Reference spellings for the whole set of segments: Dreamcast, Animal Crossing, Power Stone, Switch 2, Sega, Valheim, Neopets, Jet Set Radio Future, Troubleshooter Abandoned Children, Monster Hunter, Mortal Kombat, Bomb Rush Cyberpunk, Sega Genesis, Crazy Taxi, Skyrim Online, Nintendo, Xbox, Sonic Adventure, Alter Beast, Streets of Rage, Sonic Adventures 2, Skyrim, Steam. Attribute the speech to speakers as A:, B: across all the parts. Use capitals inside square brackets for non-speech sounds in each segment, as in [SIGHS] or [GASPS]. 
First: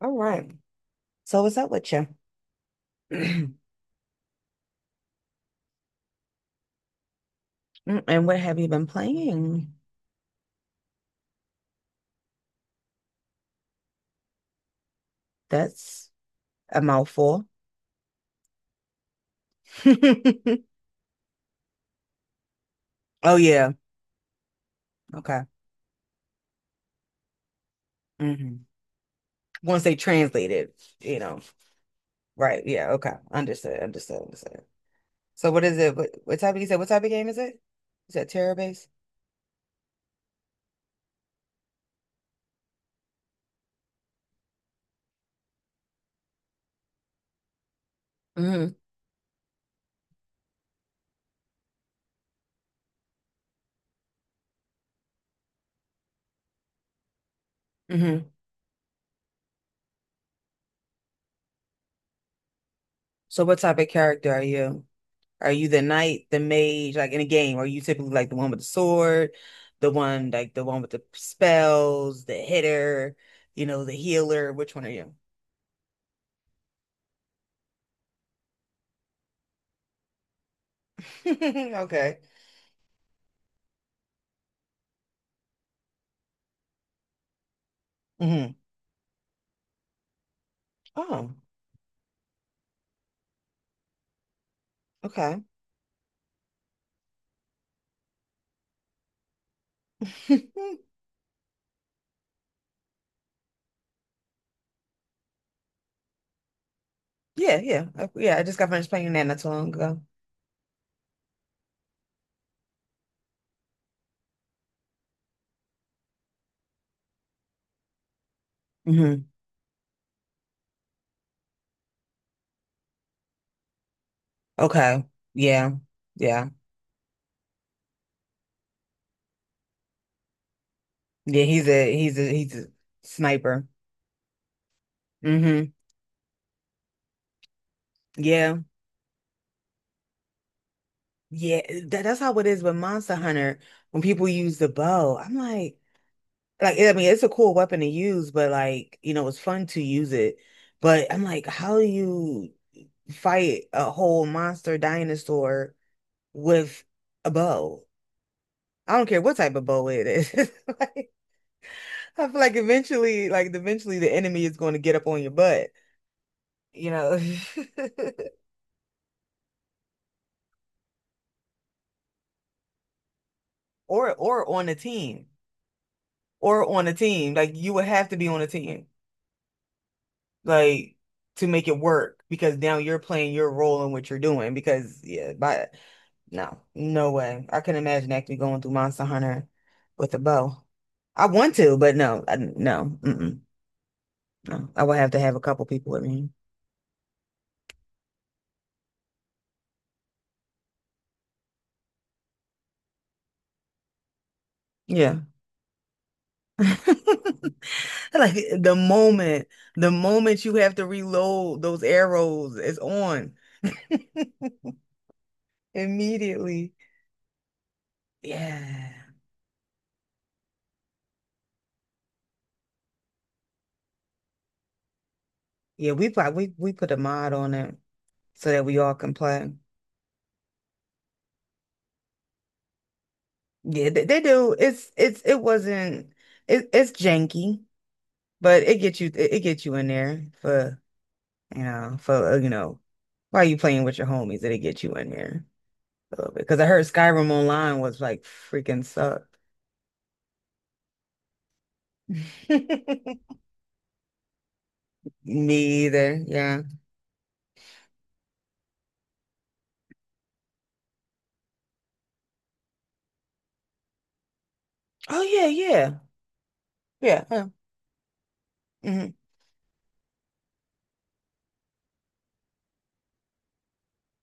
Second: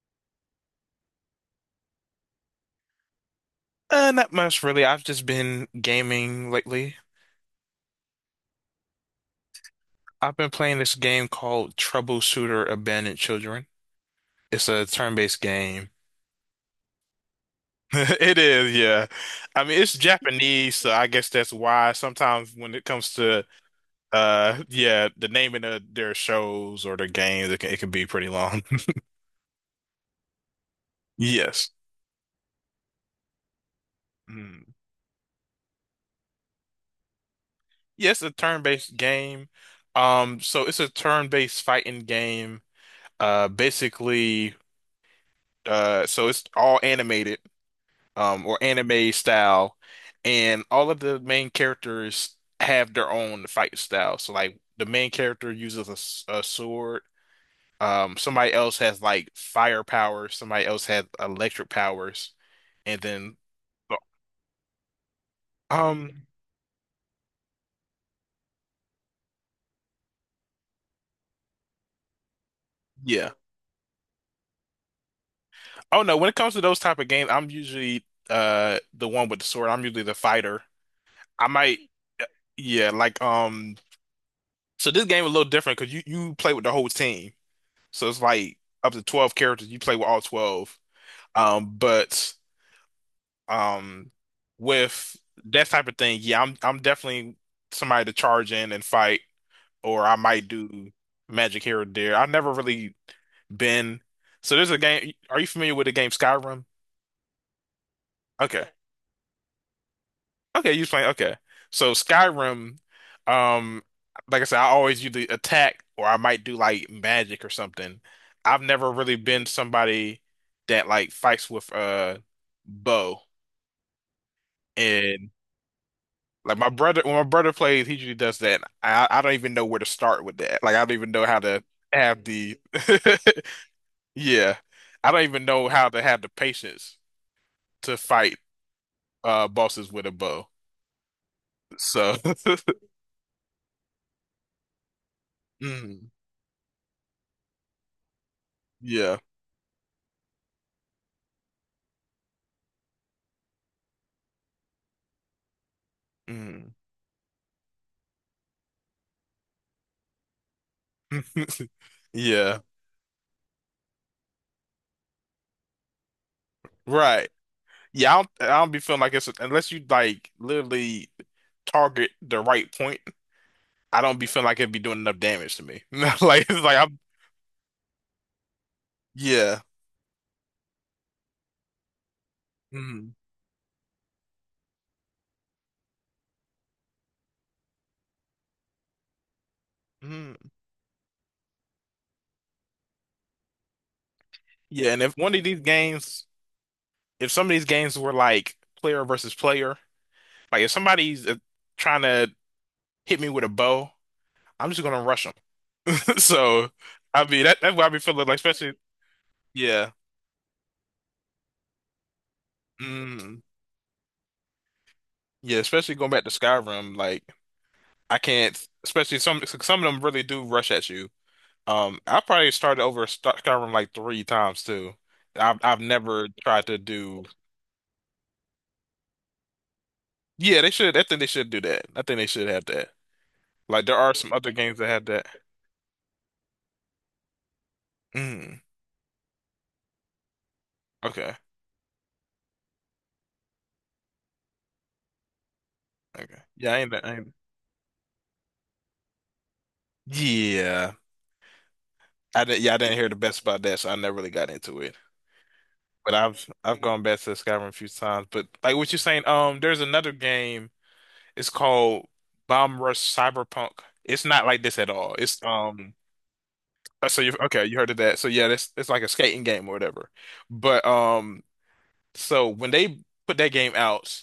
A: All right. So what's up with you? [CLEARS THROAT]
B: Not much really. I've just been gaming lately.
A: And what have you been playing?
B: I've been playing this game called Troubleshooter Abandoned Children. It's a turn-based game.
A: That's a mouthful.
B: [LAUGHS] It is, yeah. I mean, it's
A: [LAUGHS]
B: Japanese, so I guess that's why sometimes when it comes
A: Oh
B: to
A: yeah.
B: yeah, the
A: Okay.
B: naming of their shows or their games, it can be pretty long.
A: hmm
B: [LAUGHS]
A: Once they translate it, you know.
B: Yes.
A: Right. Yeah. Okay. Understood. Understood. Understood.
B: Mm.
A: So what is it? What type of you said? What type of game is it? Is
B: Yes,
A: that
B: a
A: terror based?
B: turn-based game. So it's a turn-based fighting game. Basically, so it's all animated, or
A: Mm-hmm.
B: anime style, and all of the main characters have their own fight style. So like the main character uses a sword.
A: hmm
B: Somebody else has like fire powers. Somebody else has electric powers, and then
A: So what type of character are you? Are you the
B: um,
A: knight, the mage, like in a game? Are you typically like the one with the sword, the one like the one with the spells, the hitter,
B: yeah.
A: the healer? Which one are you?
B: Oh no, when it comes to those type of games, I'm usually the one with the sword. I'm usually the fighter. I might,
A: [LAUGHS] Okay.
B: yeah, like. So this game is a little different because you play with the whole team. So it's
A: hmm
B: like up to 12 characters. You play with all 12.
A: Oh,
B: Um, but um, with
A: okay.
B: that type of thing, yeah, I'm definitely somebody to charge in and fight, or I might
A: [LAUGHS]
B: do magic here or there. I've never really been. So there's a game. Are you familiar with the game Skyrim?
A: Yeah, yeah. Yeah, I just
B: Okay.
A: got finished playing that not too long ago.
B: Okay, you playing. Okay, so Skyrim, um, like I said, I always do the attack, or I might do like magic or something. I've never really
A: hmm
B: been somebody that like fights with bow,
A: Okay.
B: and
A: Yeah. Yeah.
B: like my brother, when my brother plays, he usually does that. I don't even know where to start with that. Like I don't even know how
A: Yeah,
B: to
A: he's a he's
B: have
A: a he's
B: the
A: a sniper.
B: [LAUGHS] yeah, I don't even know
A: hmm
B: how to have the patience to fight
A: Yeah.
B: bosses with a bow.
A: Yeah. That,
B: So
A: that's
B: [LAUGHS]
A: how it is with Monster Hunter when people use the bow. I'm
B: mm,
A: like I mean it's a cool weapon to use, but like,
B: yeah.
A: it's fun to use it. But I'm like, how do you fight a whole monster dinosaur
B: Mm.
A: with a bow? I don't care what type of bow it is. [LAUGHS] Like,
B: [LAUGHS]
A: I feel
B: Yeah,
A: like eventually the enemy is going to get up on your butt, you know.
B: right. Yeah, I don't,
A: [LAUGHS]
B: I don't be feeling like it's unless you like literally target the right point. I don't be feeling
A: Or
B: like
A: on
B: it'd
A: a
B: be doing enough
A: team.
B: damage to me. [LAUGHS] Like it's
A: Or
B: like
A: on a
B: I'm
A: team. Like you would have to be on a team.
B: yeah.
A: Like to make it work because now you're
B: Mhm.
A: playing your role in what you're doing because yeah, by no, no way. I couldn't imagine actually going through Monster Hunter with a
B: Mhm.
A: bow. I want to, but no, I, no, mm-mm, no. I
B: Yeah,
A: would
B: and
A: have
B: if
A: to
B: one
A: have a
B: of these
A: couple people with
B: games,
A: me.
B: if some of these games were like player versus player, like if somebody's trying to hit me with a bow, I'm just gonna
A: Yeah.
B: rush them. [LAUGHS] So I mean that's
A: [LAUGHS]
B: what I be feeling
A: Like
B: like, especially
A: the moment, the
B: yeah,
A: moment you have to reload those arrows is on
B: mm,
A: [LAUGHS]
B: yeah, especially going back to
A: immediately.
B: Skyrim, like. I can't,
A: Yeah.
B: especially some of them really do rush at you. I probably started over Skyrim like three times too. I've
A: Yeah, we
B: never
A: probably we,
B: tried
A: we
B: to
A: put a
B: do.
A: mod on it, so that we all can play.
B: Yeah, they should. I think they should do that. I think they should have that. Like
A: Yeah,
B: there
A: they,
B: are
A: they
B: some other
A: do.
B: games that
A: It's
B: have
A: it's
B: that.
A: it wasn't it's janky,
B: Mm,
A: but it gets you it gets you in there for
B: okay,
A: you know for uh, you know while you playing with your homies, it'll get you in there a little bit.
B: okay.
A: Because I
B: Yeah, I
A: heard
B: ain't. I
A: Skyrim
B: ain't.
A: Online was like freaking suck.
B: Yeah,
A: [LAUGHS]
B: I
A: Me
B: didn't. Yeah, I didn't hear the best about that, so I never really got into it. But
A: either.
B: I've
A: Yeah.
B: I've gone back to Skyrim a few times. But like what you're saying, there's another game. It's called Bomb Rush Cyberpunk. It's not like this at all.
A: Oh
B: It's
A: yeah, yeah,
B: so
A: yeah,
B: you
A: yeah.
B: okay, you heard of that. So yeah, that's it's like a
A: hmm
B: skating game or whatever. But so when they put that game out,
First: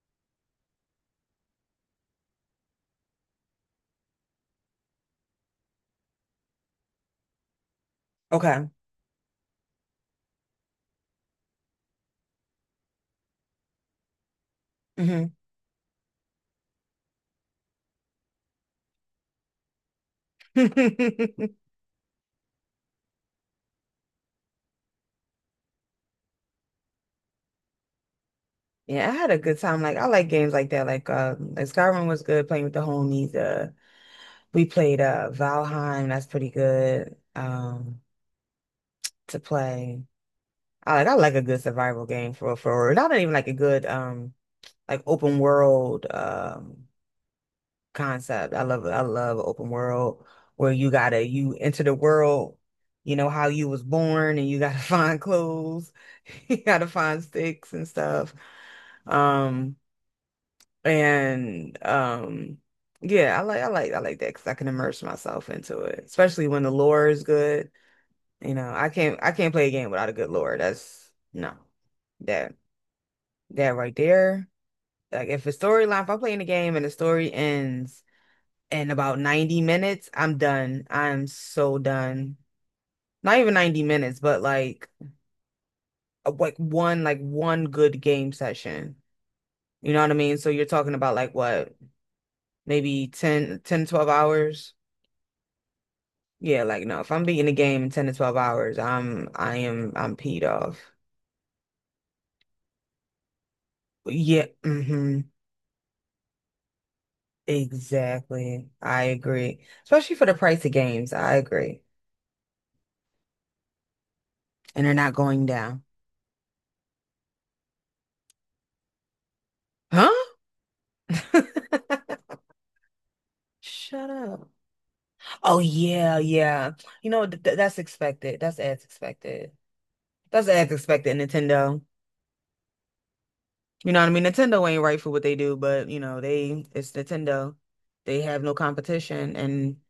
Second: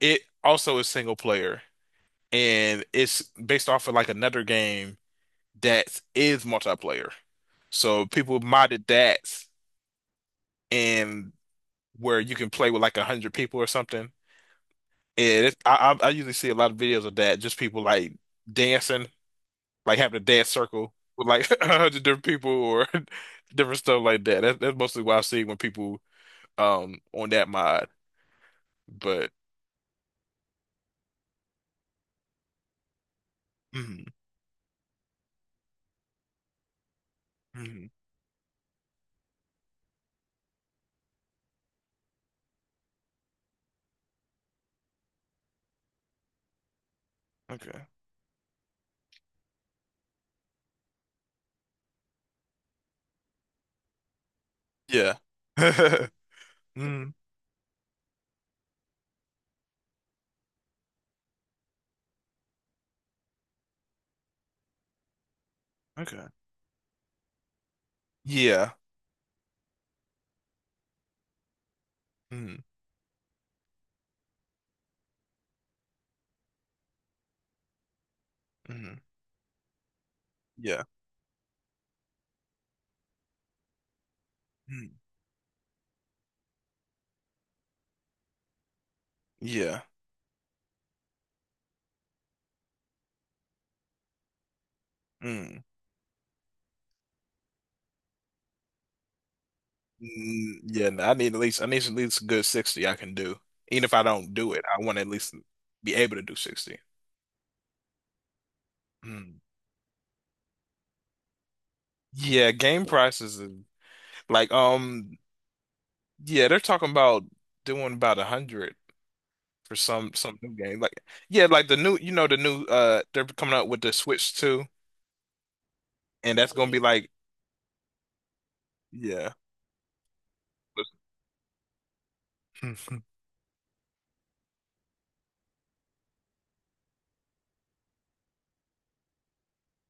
B: it also is single player and it's based off of like another game that is multiplayer. So people
A: Okay.
B: modded that and where you can play with like 100 people or something.
A: hmm
B: And I usually see a lot of videos of that, just people like dancing like having a dance circle with
A: [LAUGHS]
B: like [LAUGHS] 100 different people or [LAUGHS] different stuff like that. That's mostly what I've seen when people on that mod.
A: Yeah, I had
B: But
A: a good time. Like I like games like that. Like Skyrim was good playing with the homies.
B: mm,
A: We played Valheim, that's pretty good
B: mm,
A: to play. I like a good survival game for not even like a good like open world
B: okay,
A: concept. I love open world where you enter the world, you know how you was born and you gotta [LAUGHS]
B: yeah,
A: find
B: [LAUGHS]
A: clothes,
B: mm,
A: [LAUGHS] you gotta find sticks and stuff. Um and yeah, I like that because I can immerse myself into it,
B: okay,
A: especially when the lore is good. You know,
B: yeah,
A: I can't play a game without a good lore. That's no. That
B: mm,
A: that right there. Like if a storyline, if I'm playing a game and the story ends in
B: mm,
A: about 90 minutes, I'm
B: yeah,
A: done. I'm so done. Not even 90 minutes, but
B: mm,
A: like one good game session.
B: yeah,
A: You know what I mean? So you're talking about like what, maybe 12 hours?
B: mm,
A: Yeah, like no, if I'm beating a game in 10 to 12 hours, I am I'm peed
B: mm, yeah.
A: off.
B: No, I need at least a good 60 I can do. Even if I don't
A: Yeah,
B: do it, I want to at least be able to do 60.
A: exactly. I
B: Mm.
A: agree. Especially for the price of games. I agree.
B: Yeah, game prices and like
A: And they're not going down.
B: yeah, they're talking about doing about 100 for
A: Huh?
B: some new game. Like yeah, like the new you
A: [LAUGHS]
B: know the new they're coming out with the
A: Shut
B: Switch
A: up.
B: 2
A: Oh yeah,
B: and that's gonna
A: yeah.
B: be
A: You
B: like
A: know that's expected. That's as
B: yeah.
A: expected. That's as expected, Nintendo.
B: [LAUGHS]
A: You know what I mean? Nintendo ain't right for what they do, but you know, they it's Nintendo. They have no competition and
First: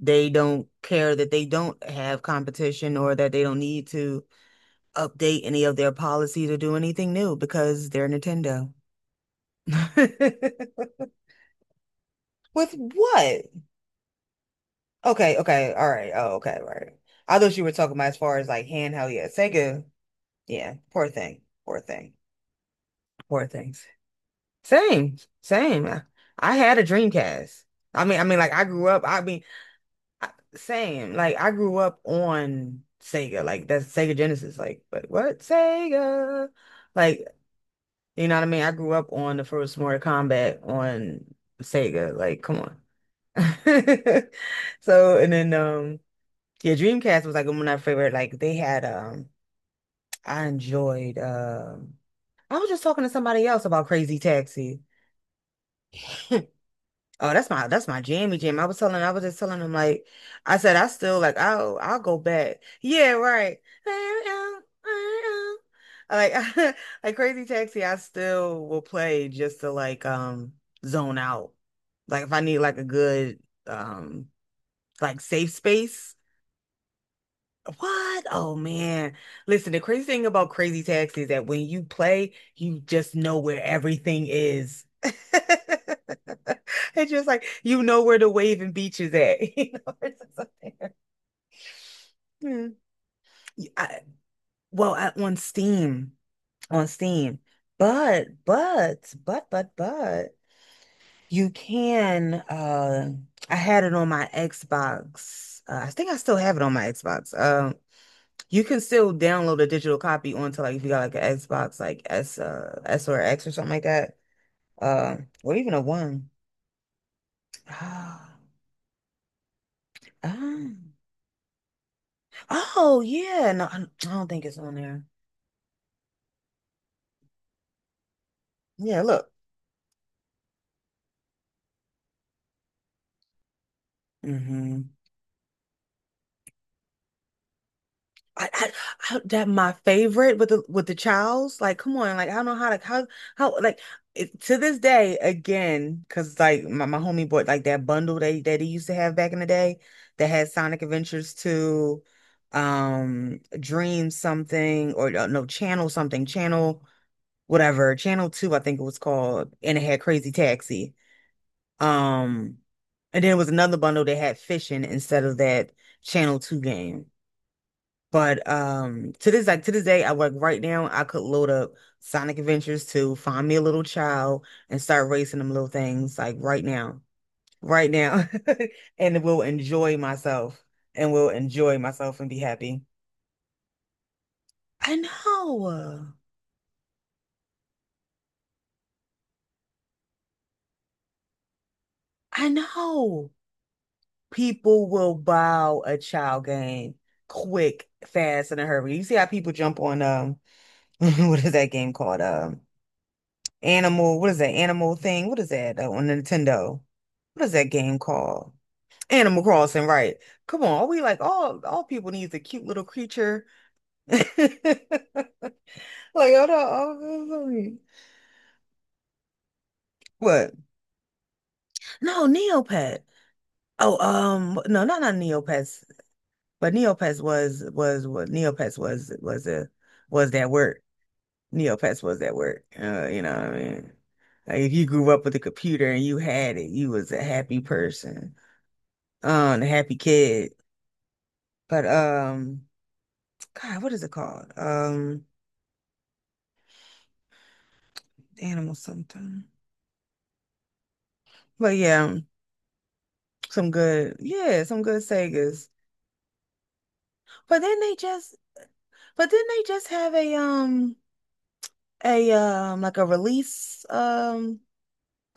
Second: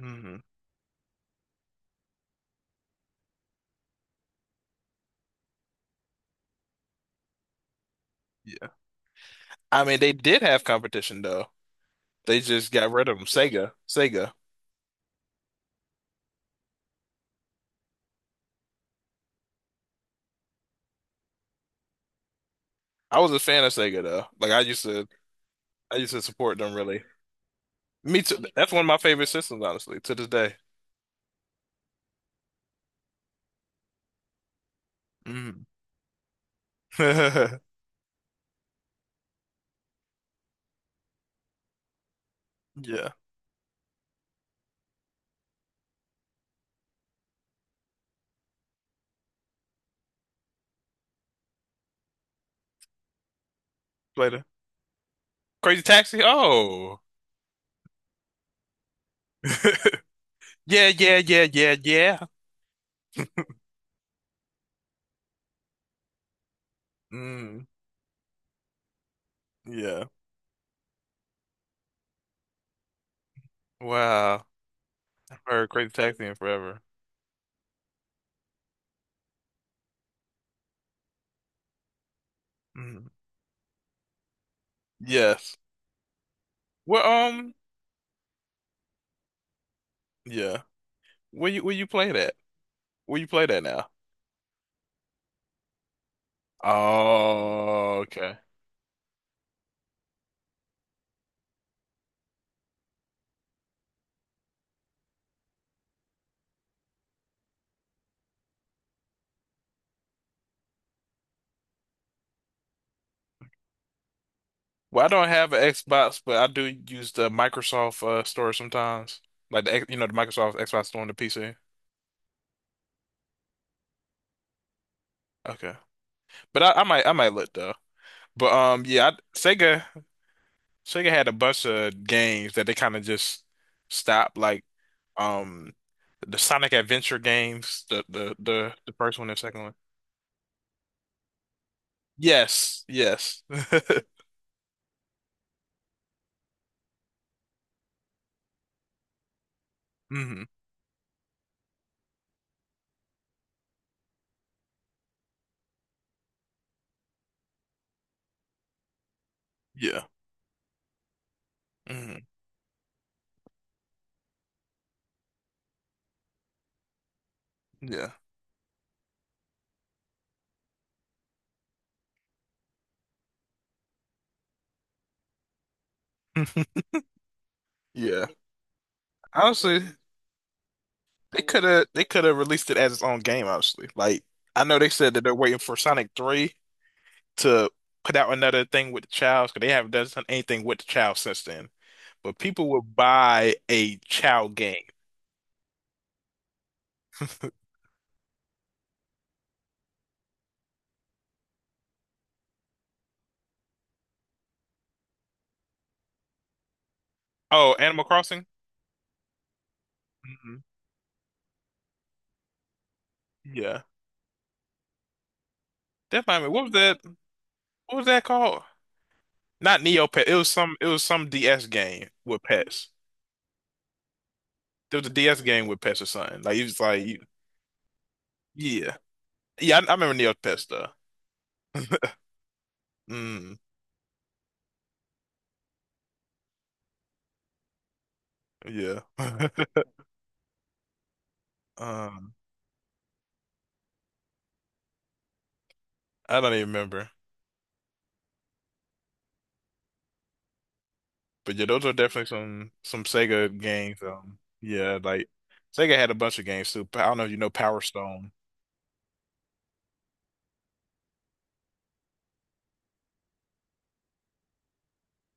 A: they don't care that they don't have competition or that they don't need to update any of their policies or do anything new because they're
B: yeah.
A: Nintendo.
B: I mean
A: [LAUGHS]
B: they did have competition though. They just
A: With
B: got rid of them.
A: what?
B: Sega. Sega.
A: Okay, okay, all right. Oh, okay, right. I thought you were talking about as far as like handheld. Yeah, Sega. Yeah, poor thing. Poor thing.
B: I was a
A: Poor
B: fan of
A: things.
B: Sega though. Like I used to
A: Same, same.
B: I used to
A: I
B: support them
A: had a
B: really.
A: Dreamcast.
B: Me too.
A: Like I
B: That's one of
A: grew
B: my
A: up.
B: favorite systems, honestly, to this
A: I,
B: day.
A: same. Like I grew up on Sega. Like that's Sega Genesis. Like, but what
B: Mm.
A: Sega? Like,
B: [LAUGHS]
A: you know what I mean? I grew up on the first Mortal Kombat on Sega. Like, come on.
B: Yeah.
A: [LAUGHS] So and then yeah, Dreamcast was like one of my favorite. Like they had I enjoyed um I was just talking to somebody else about Crazy
B: Later.
A: Taxi.
B: Crazy Taxi?
A: [LAUGHS]
B: Oh.
A: Oh, that's my jammy jam. I was just telling him like
B: [LAUGHS]
A: I said
B: Yeah,
A: I
B: yeah,
A: still like
B: yeah, yeah,
A: I'll
B: yeah.
A: go back. Yeah, right. Like [LAUGHS] like Crazy
B: Mm,
A: Taxi, I still will play just to like
B: yeah.
A: zone out. Like if I need like a good
B: Wow.
A: like safe
B: Or Crazy
A: space.
B: Taxi in Forever.
A: What? Oh man. Listen, the crazy thing about Crazy Taxi is that when you play, you
B: Mm.
A: just know where everything is.
B: Yes.
A: [LAUGHS]
B: Well,
A: It's just like you know where the waving beach is at. [LAUGHS] You know, it's just up
B: yeah.
A: there.
B: Where you play that?
A: Hmm.
B: Where you play that now?
A: I, on Steam, on Steam.
B: Oh,
A: But,
B: okay.
A: but, but, but, but, you can. I had it on my Xbox. I think I still have it on my Xbox. You can still download a digital copy onto like if you got like an Xbox like S or X or something like that.
B: Well, I
A: Uh,
B: don't have
A: or
B: an
A: even a
B: Xbox,
A: one.
B: but I do use the
A: [GASPS]
B: Microsoft
A: Ah,
B: store sometimes, like the the Microsoft Xbox store on the PC.
A: ah. Oh yeah, no, I don't think it's on there.
B: Okay, but I might look though. But
A: Yeah,
B: yeah, I,
A: look.
B: Sega. Sega had a bunch of games that they kind of just stopped, like
A: hmm
B: um the Sonic Adventure games, the the
A: I, I,
B: the, the first
A: I
B: one and
A: that
B: second
A: my
B: one.
A: favorite with the child's like come on like I don't know how to
B: Yes,
A: how
B: yes.
A: how like
B: [LAUGHS]
A: it, to this day again because like my homie bought like that bundle they that he used to have back in the day that
B: Hmm,
A: had Sonic Adventures 2 Dream something or no Channel something Channel whatever Channel 2 I think it was called and it had
B: yeah.
A: Crazy Taxi
B: Hmm,
A: um and then it was another bundle that had fishing instead of that Channel 2 game
B: yeah.
A: but to this like to this day, I work right now. I could load up Sonic Adventures to find me a little child and start racing them little things like right
B: [LAUGHS]
A: now. Right
B: Yeah.
A: now. [LAUGHS] And will
B: Honestly,
A: enjoy myself and will
B: they could
A: enjoy
B: have they
A: myself
B: could
A: and
B: have
A: be
B: released it
A: happy.
B: as its own game, honestly. Like I know they
A: I
B: said that they're waiting for Sonic
A: know.
B: 3 to put out another thing with the Childs, because they haven't done anything with the Child since then. But
A: I
B: people would
A: know.
B: buy a Child game.
A: People will buy a child game quick, fast, in a hurry. You see how people jump on [LAUGHS] what is that game called? Animal. What is that animal thing? What is that on Nintendo? What is that
B: Oh,
A: game
B: Animal Crossing?
A: called? Animal Crossing, right?
B: Mhm.
A: Come on, are we like all people needs a cute little creature?
B: Yeah.
A: [LAUGHS]
B: That
A: Like,
B: might be,
A: hold
B: what was that
A: on,
B: what was that called? Not Neopet. It was
A: what?
B: some it was some DS game
A: No,
B: with pets.
A: Neopet. Oh, no,
B: There was a
A: not
B: DS game with
A: Neopets,
B: pets or something. Like it
A: but
B: was like you,
A: Neopets
B: yeah.
A: was a
B: Yeah, I remember
A: was that
B: Neopets
A: word.
B: though.
A: Neopets
B: [LAUGHS]
A: was that word. You know what I
B: Mm,
A: mean? Like if you grew up with a computer and you had it, you was a happy person.
B: yeah.
A: The
B: [LAUGHS]
A: happy kid. But
B: Um,
A: God, what is it called?
B: I don't even remember.
A: Animal something.
B: But yeah,
A: But
B: those are definitely some Sega games. Um,
A: yeah, some
B: yeah,
A: good
B: like
A: Segas.
B: Sega had a bunch of games too. I don't know if you know
A: But then
B: Power
A: they
B: Stone.
A: just, but then they just have a a um, like a release um,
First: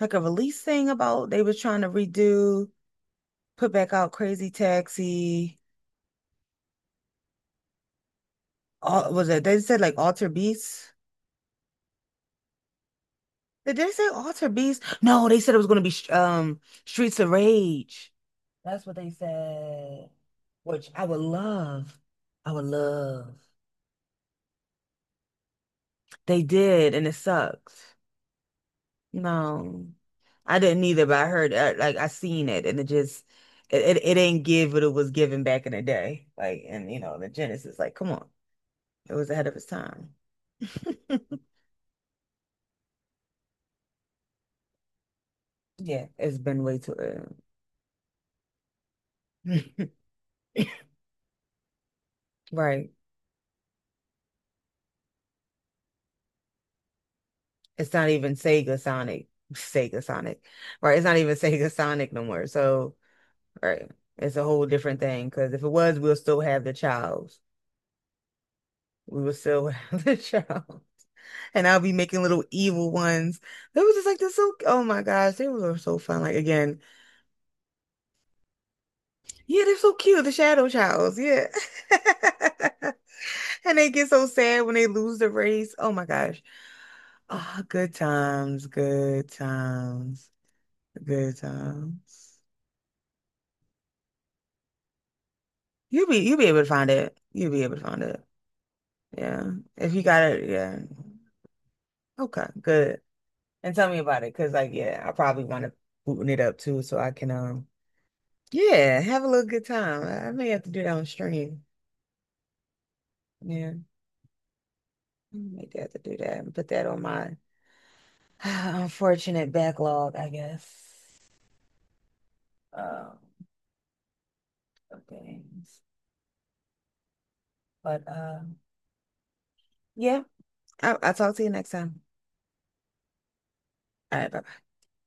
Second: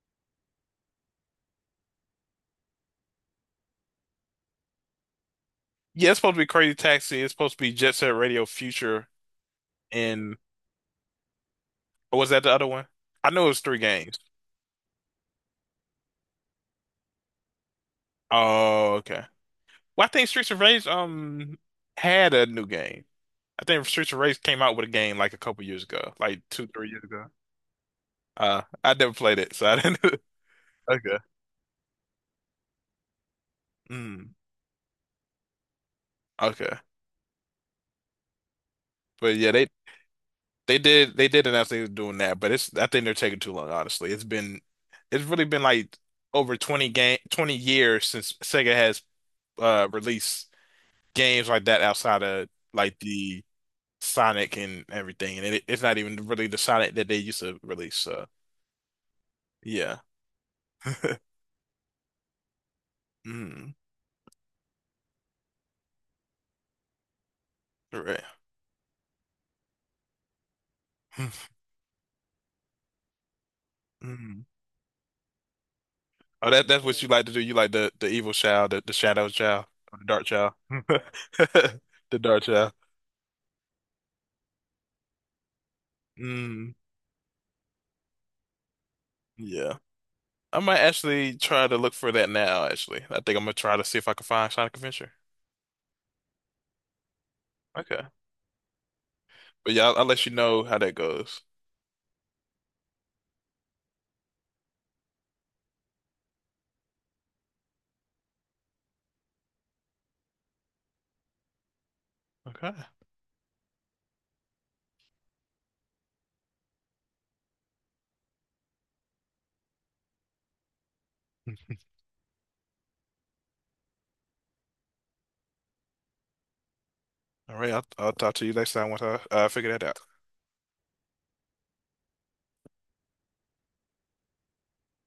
A: like a release thing about they was trying to redo, put back out Crazy Taxi.
B: Yeah, it's supposed to be Crazy Taxi. It's supposed to be Jet Set Radio Future,
A: All was it? They said like Alter
B: and
A: beats.
B: or was that the other one? I know it was
A: Did
B: three
A: they say
B: games.
A: Alter Beast? No, they said it was going to be Streets of Rage. That's what
B: Oh,
A: they
B: okay. Well, I
A: said,
B: think Streets of Rage
A: which I would love.
B: had a
A: I would
B: new game.
A: love.
B: I think Streets of Rage came out with a game like a couple years ago, like
A: They
B: two, three
A: did,
B: years
A: and it
B: ago.
A: sucks.
B: I never played it, so I
A: No,
B: didn't. [LAUGHS]
A: I didn't either, but
B: Okay.
A: I heard like I seen it, and it just it
B: Mm,
A: ain't give what it was given back in the day. Like,
B: okay.
A: and you know, the Genesis, like, come on, it was
B: But
A: ahead
B: yeah,
A: of its
B: they
A: time.
B: they
A: [LAUGHS]
B: did they did announce they were doing that, but it's I think they're taking too long, honestly. It's really been like
A: Yeah, it's
B: over
A: been way too
B: 20 years since Sega has
A: early.
B: released games like that outside of
A: [LAUGHS] Right.
B: like the Sonic and everything, and it's not even really the Sonic that they used to
A: it's
B: release.
A: not
B: So
A: even Sega Sonic,
B: yeah,
A: Sega Sonic, right? It's not
B: [LAUGHS]
A: even Sega Sonic no more. So,
B: mm,
A: right, it's a whole different thing because if it was, we'll still have the child.
B: right.
A: We will still [LAUGHS] have the child,
B: [LAUGHS]
A: and I'll be making little evil ones. They were just like they're
B: Mm.
A: so. Oh my gosh, they were so fun. Like
B: Oh, that
A: again,
B: that's what you like to do. You like the evil child, the shadow
A: yeah,
B: child,
A: they're so
B: or the
A: cute.
B: dark
A: The
B: child,
A: shadow
B: [LAUGHS]
A: childs, yeah.
B: the dark child.
A: [LAUGHS] And they get so sad when they lose the race. Oh my gosh.
B: Mm,
A: Ah, oh, good times, good
B: yeah,
A: times,
B: I might
A: good
B: actually try to look for that
A: times.
B: now. Actually, I think I'm gonna try to see if I can find Sonic Adventure.
A: You'll be able to find it. You'll be able to
B: Okay,
A: find it. Yeah.
B: but yeah,
A: If
B: I'll,
A: you
B: I'll
A: got
B: let you
A: it,
B: know how
A: yeah.
B: that goes.
A: Okay, good. And tell me about it, because like, yeah, I probably want to booting it up too, so I can yeah, have a little good time. I may have to do that on stream.
B: Okay.
A: Yeah. I may have to do that and put that on my [SIGHS] unfortunate backlog, I guess.
B: [LAUGHS]
A: Um, of things.
B: All right, I'll,
A: But
B: I'll talk to you next time once I figure that out.
A: yeah, I'll talk to you next time. All right, bye.